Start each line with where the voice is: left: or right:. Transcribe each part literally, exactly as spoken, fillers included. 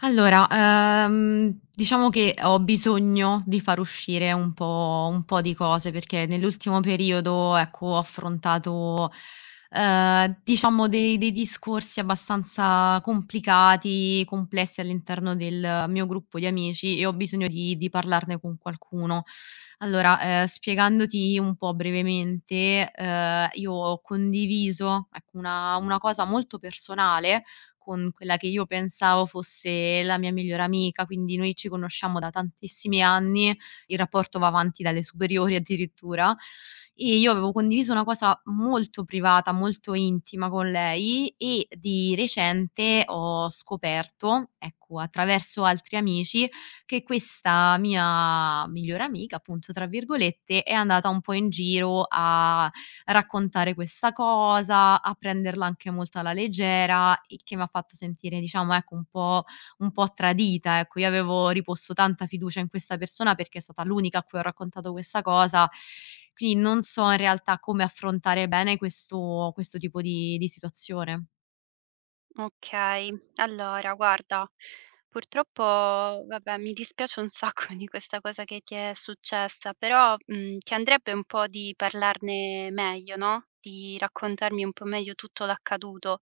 left: Allora, ehm, diciamo che ho bisogno di far uscire un po' un po' di cose, perché nell'ultimo periodo, ecco, ho affrontato, ehm, diciamo dei dei discorsi abbastanza complicati, complessi all'interno del mio gruppo di amici e ho bisogno di di parlarne con qualcuno. Allora, ehm, spiegandoti un po' brevemente, ehm, io ho condiviso, ecco, una una cosa molto personale con quella che io pensavo fosse la mia migliore amica, quindi noi ci conosciamo da tantissimi anni, il rapporto va avanti dalle superiori addirittura e io avevo condiviso una cosa molto privata, molto intima con lei e di recente ho scoperto, ecco, attraverso altri amici, che questa mia migliore amica, appunto, tra virgolette, è andata un po' in giro a raccontare questa cosa, a prenderla anche molto alla leggera, il che m'ha fatto sentire diciamo ecco un po' un po' tradita, ecco. Io avevo riposto tanta fiducia in questa persona perché è stata l'unica a cui ho raccontato questa cosa, quindi non so in realtà come affrontare bene questo questo tipo di di situazione.
right: Okay. Allora guarda, purtroppo vabbè mi dispiace un sacco di questa cosa che ti è successa, però, mhmm, ti andrebbe un po' di parlarne meglio, no, di raccontarmi un po' meglio tutto l'accaduto.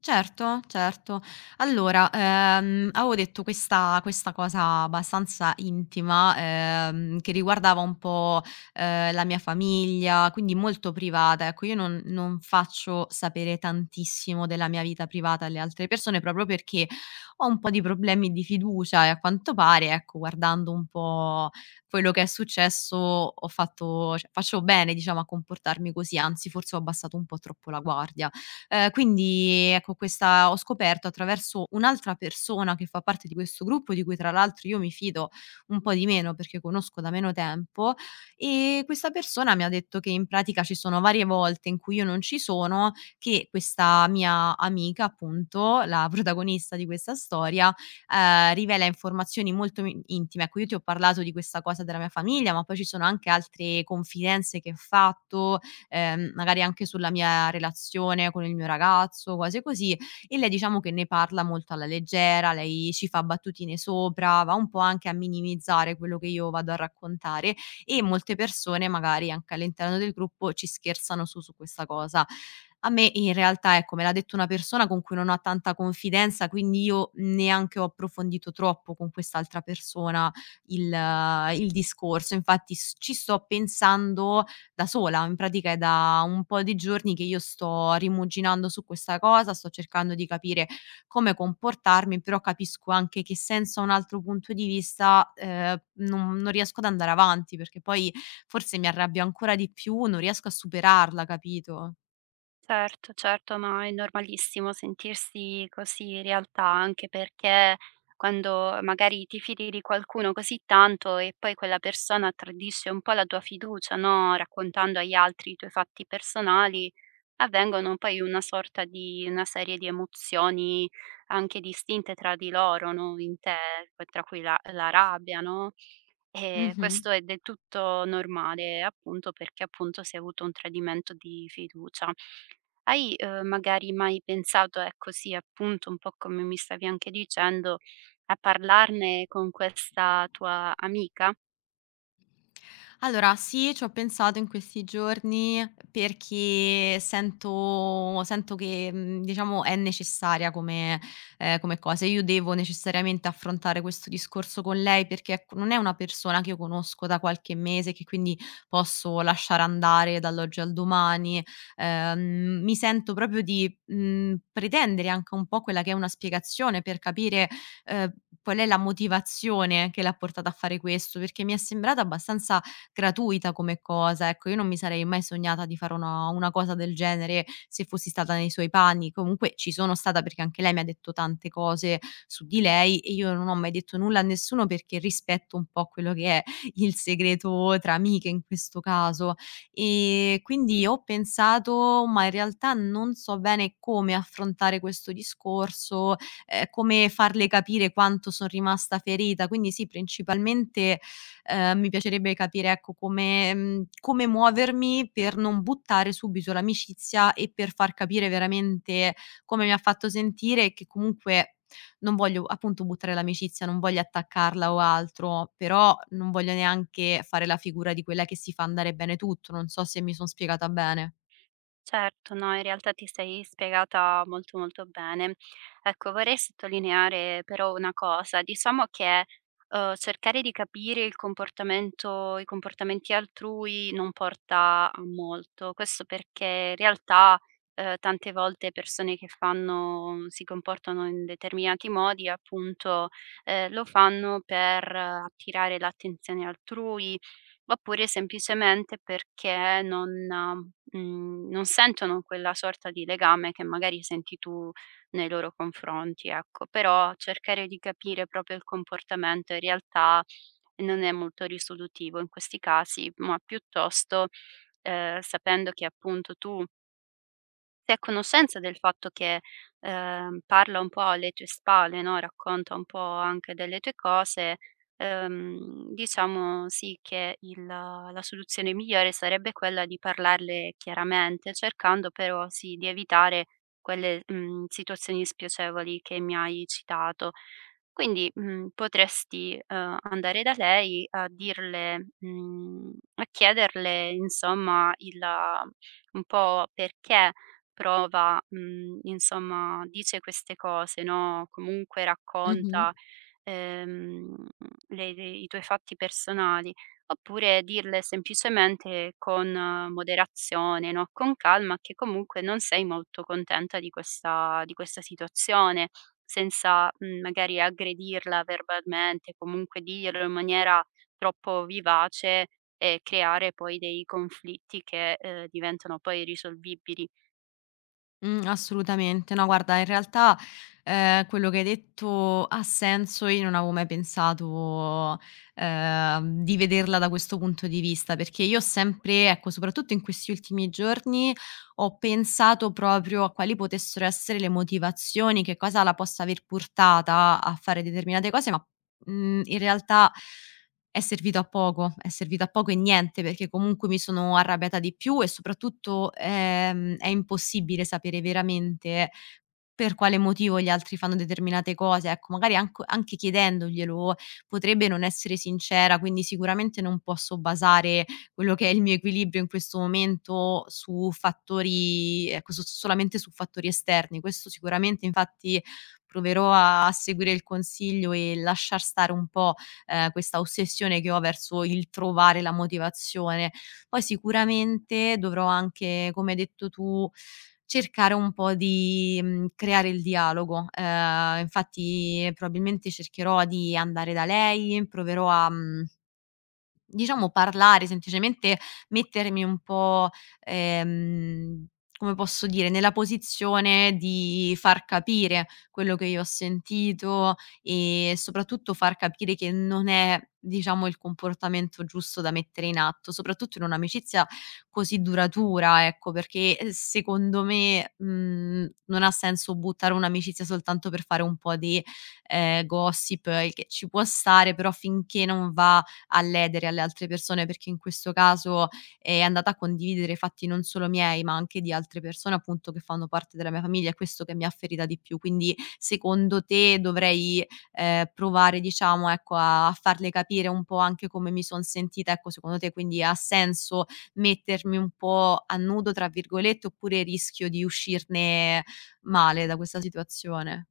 left: Certo, certo. Allora, ehm, avevo detto questa questa cosa abbastanza intima, ehm, che riguardava un po', ehm, la mia famiglia, quindi molto privata, ecco. Io non non faccio sapere tantissimo della mia vita privata alle altre persone, proprio perché ho un po' di problemi di fiducia e a quanto pare, ecco, guardando un po' quello che è successo, ho fatto cioè faccio bene, diciamo, a comportarmi così, anzi forse ho abbassato un po' troppo la guardia. Ehm, quindi ecco questa ho scoperto attraverso un'altra persona che fa parte di questo gruppo, di cui tra l'altro io mi fido un po' di meno perché conosco da meno tempo, ehm, questa persona mi ha detto che in pratica ci sono varie volte in cui io non ci sono, che questa mia amica appunto, la protagonista di questa storia, ehm, rivela informazioni molto mi intime. Ecco, io ti ho parlato di questa cosa della mia famiglia, ma poi ci sono anche altre confidenze che ho fatto, ehm, magari anche sulla mia relazione con il mio ragazzo, cose così, e lei diciamo che ne parla molto alla leggera, lei ci fa battutine sopra, va un po' anche a minimizzare quello che io vado a raccontare e molte persone magari anche all'interno del gruppo ci scherzano su su questa cosa. A me in realtà, ecco, me l'ha detto una persona con cui non ho tanta confidenza, quindi io neanche ho approfondito troppo con quest'altra persona il eh, il discorso. Infatti s ci sto pensando, da sola, in pratica è da un po' di giorni che io sto rimuginando su questa cosa, sto cercando di capire come comportarmi, però capisco anche che senza un altro punto di vista, ehm, non non riesco ad andare avanti, perché poi forse mi arrabbio ancora di più, non riesco a superarla, capito?
right: Certo, certo, ma è normalissimo sentirsi così in realtà, anche perché quando magari ti fidi di qualcuno così tanto e poi quella persona tradisce un po' la tua fiducia, no, raccontando agli altri i tuoi fatti personali, avvengono poi una sorta di una serie di emozioni anche distinte tra di loro, no, in te, tra cui la la rabbia, no? Ehm,
left: Mh-mh.
right: questo è del tutto normale, appunto, perché, appunto, si è avuto un tradimento di fiducia. Hai, uhm, magari mai pensato, ecco sì, appunto, un po' come mi stavi anche dicendo, a parlarne con questa tua amica?
left: Allora sì, ci ho pensato in questi giorni perché sento sento che, mhmm, diciamo è necessaria come ehm, come cosa. Io devo necessariamente affrontare questo discorso con lei perché, ecco, non è una persona che io conosco da qualche mese, che quindi posso lasciare andare dall'oggi al domani. Ehm, mi sento proprio di, mhmm, pretendere anche un po' quella che è una spiegazione per capire ehm, qual è la motivazione che l'ha portata a fare questo, perché mi è sembrata abbastanza gratuita come cosa, ecco. Io non mi sarei mai sognata di fare una una cosa del genere se fossi stata nei suoi panni. Comunque ci sono stata perché anche lei mi ha detto tante cose su di lei e io non ho mai detto nulla a nessuno perché rispetto un po' quello che è il segreto tra amiche in questo caso. Ehm, quindi ho pensato, ma in realtà non so bene come affrontare questo discorso, ehm, come farle capire quanto son rimasta ferita. Quindi sì, principalmente, ehm, mi piacerebbe capire, ecco, come mhmm, come muovermi per non buttare subito l'amicizia e per far capire veramente come mi ha fatto sentire e che comunque non voglio, appunto, buttare l'amicizia, non voglio attaccarla o altro, però non voglio neanche fare la figura di quella che si fa andare bene tutto. Non so se mi son spiegata bene.
right: Certo, no, in realtà ti sei spiegata molto molto bene. Ecco, vorrei sottolineare però una cosa, diciamo che eh, cercare di capire il comportamento, i comportamenti altrui non porta a molto, questo perché in realtà eh, tante volte persone che fanno, si comportano in determinati modi, appunto, eh, lo fanno per eh, attirare l'attenzione altrui, oppure semplicemente perché non mhmm, non sentono quella sorta di legame che magari senti tu nei loro confronti, ecco. Però cercare di capire proprio il comportamento in realtà non è molto risolutivo in questi casi, ma piuttosto, ehm, sapendo che appunto tu sei a conoscenza del fatto che, ehm, parla un po' alle tue spalle, no, racconta un po' anche delle tue cose, ehm, diciamo sì che il la soluzione migliore sarebbe quella di parlarle chiaramente, cercando però sì di evitare quelle, mhmm, situazioni spiacevoli che mi hai citato. Quindi, mhmm, potresti, uhm, andare da lei a dirle mhmm, a chiederle insomma il ah, un po' perché prova mhmm, insomma dice queste cose, no, comunque
left: Mh-mh.
right: racconta, ehm, le le i tuoi fatti personali oppure dirle semplicemente con eh, moderazione, no, con calma, che comunque non sei molto contenta di questa di questa situazione, senza, mhmm, magari aggredirla verbalmente, comunque dirlo in maniera troppo vivace e creare poi dei conflitti che, ehm, diventano poi irrisolvibili.
left: Mh, assolutamente. No, guarda, in realtà, ehm, quello che hai detto ha senso. Io non avevo mai pensato, ehm, di vederla da questo punto di vista, perché io ho sempre ecco, soprattutto in questi ultimi giorni, ho pensato proprio a quali potessero essere le motivazioni, che cosa la possa aver portata a fare determinate cose, ma, mhmm, in realtà è servito a poco, è servito a poco e niente, perché comunque mi sono arrabbiata di più e soprattutto, ehm, è impossibile sapere veramente per quale motivo gli altri fanno determinate cose, ecco, magari anco anche chiedendoglielo potrebbe non essere sincera, quindi sicuramente non posso basare quello che è il mio equilibrio in questo momento su fattori ecco, so solamente su fattori esterni. Questo sicuramente, infatti proverò a a seguire il consiglio e lasciar stare un po', ehm, questa ossessione che ho verso il trovare la motivazione. Poi sicuramente dovrò anche, come hai detto tu cercare un po' di, mhmm, creare il dialogo. Ehm, infatti probabilmente cercherò di andare da lei, proverò a mhmm diciamo parlare, semplicemente mettermi un po', ehm, come posso dire, nella posizione di far capire quello che io ho sentito e soprattutto far capire che non è, diciamo, il comportamento giusto da mettere in atto, soprattutto in un'amicizia così duratura, ecco, perché, ehm, secondo me, mhmm, non ha senso buttare un'amicizia soltanto per fare un po' di, ehm, gossip, il che ci può stare, però finché non va a ledere alle altre persone, perché in questo caso è andata a condividere fatti non solo miei, ma anche di altre persone appunto che fanno parte della mia famiglia, è questo che mi ha ferita di più. Quindi secondo te dovrei, ehm, provare diciamo, ecco, a a farle capire un po' anche come mi son sentita, ecco, secondo te quindi ha senso mettermi un po' "a nudo" tra virgolette, oppure rischio di uscirne male da questa situazione?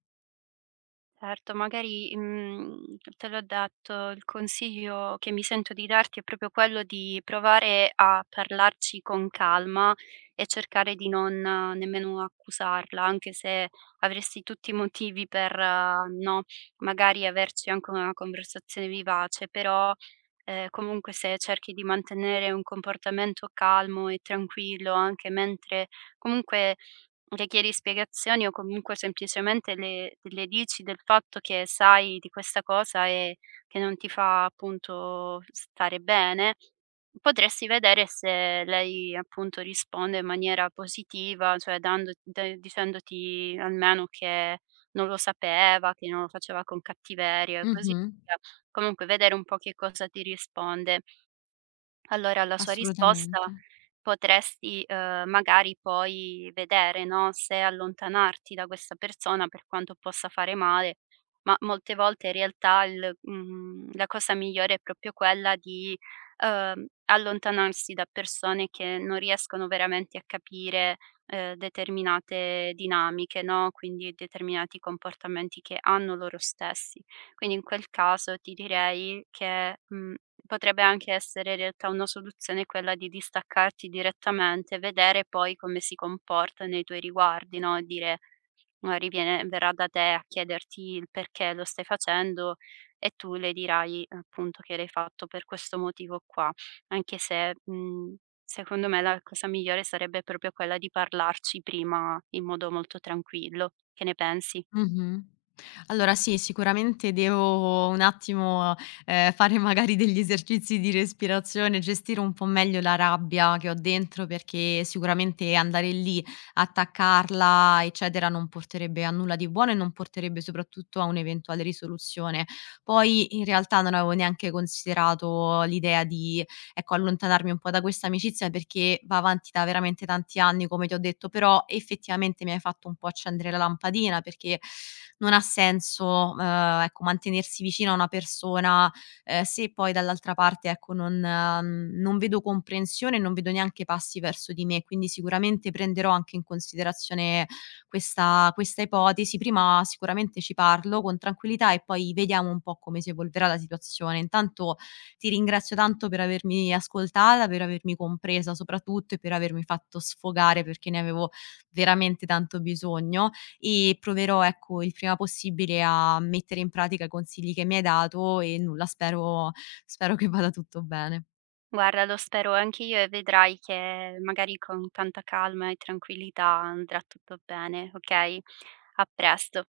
right: Certo, magari, mhmm, te l'ho detto, il consiglio che mi sento di darti è proprio quello di provare a parlarci con calma e cercare di non eh, nemmeno accusarla, anche se avresti tutti i motivi per, eh, no, magari averci anche una conversazione vivace, però, ehm, comunque se cerchi di mantenere un comportamento calmo e tranquillo anche mentre comunque le chiedi spiegazioni o comunque semplicemente le le dici del fatto che sai di questa cosa e che non ti fa appunto stare bene, potresti vedere se lei appunto risponde in maniera positiva, cioè dando da dicendoti almeno che non lo sapeva, che non lo faceva con cattiveria e così
left: Mh-mh.
right: via. Comunque vedere un po' che cosa ti risponde. Allora la sua
left: Assolutamente.
right: risposta potresti, uhm, magari poi vedere, no, se allontanarti da questa persona per quanto possa fare male, ma molte volte in realtà il mhmm, la cosa migliore è proprio quella di, uhm, allontanarsi da persone che non riescono veramente a capire, ehm, determinate dinamiche, no, quindi determinati comportamenti che hanno loro stessi. Quindi in quel caso ti direi che, mhmm, potrebbe anche essere in realtà una soluzione quella di distaccarti direttamente, vedere poi come si comporta nei tuoi riguardi, no, e dire magari viene verrà da te a chiederti il perché lo stai facendo e tu le dirai appunto che l'hai fatto per questo motivo qua. Anche se, mhmm, secondo me la cosa migliore sarebbe proprio quella di parlarci prima in modo molto tranquillo. Che ne pensi?
left: Mh-mh. Allora sì, sicuramente devo un attimo, ehm, fare magari degli esercizi di respirazione, gestire un po' meglio la rabbia che ho dentro, perché sicuramente andare lì, attaccarla, eccetera, non porterebbe a nulla di buono e non porterebbe soprattutto a un'eventuale risoluzione. Poi in realtà non avevo neanche considerato l'idea di ecco, allontanarmi un po' da questa amicizia perché va avanti da veramente tanti anni, come ti ho detto, però effettivamente mi hai fatto un po' accendere la lampadina perché non ha senso, ehm, ecco, mantenersi vicino a una persona, ehm, se poi dall'altra parte, ecco, non mhmm, non vedo comprensione, non vedo neanche passi verso di me. Quindi sicuramente prenderò anche in considerazione questa questa ipotesi. Prima sicuramente ci parlo con tranquillità e poi vediamo un po' come si evolverà la situazione. Intanto ti ringrazio tanto per avermi ascoltata, per avermi compresa soprattutto e per avermi fatto sfogare perché ne avevo veramente tanto bisogno e proverò, ecco, il prima possibile a mettere in pratica i consigli che mi hai dato e nulla, spero spero che vada tutto bene.
right: Guarda, lo spero anch'io e vedrai che magari con tanta calma e tranquillità andrà tutto bene, ok? A presto.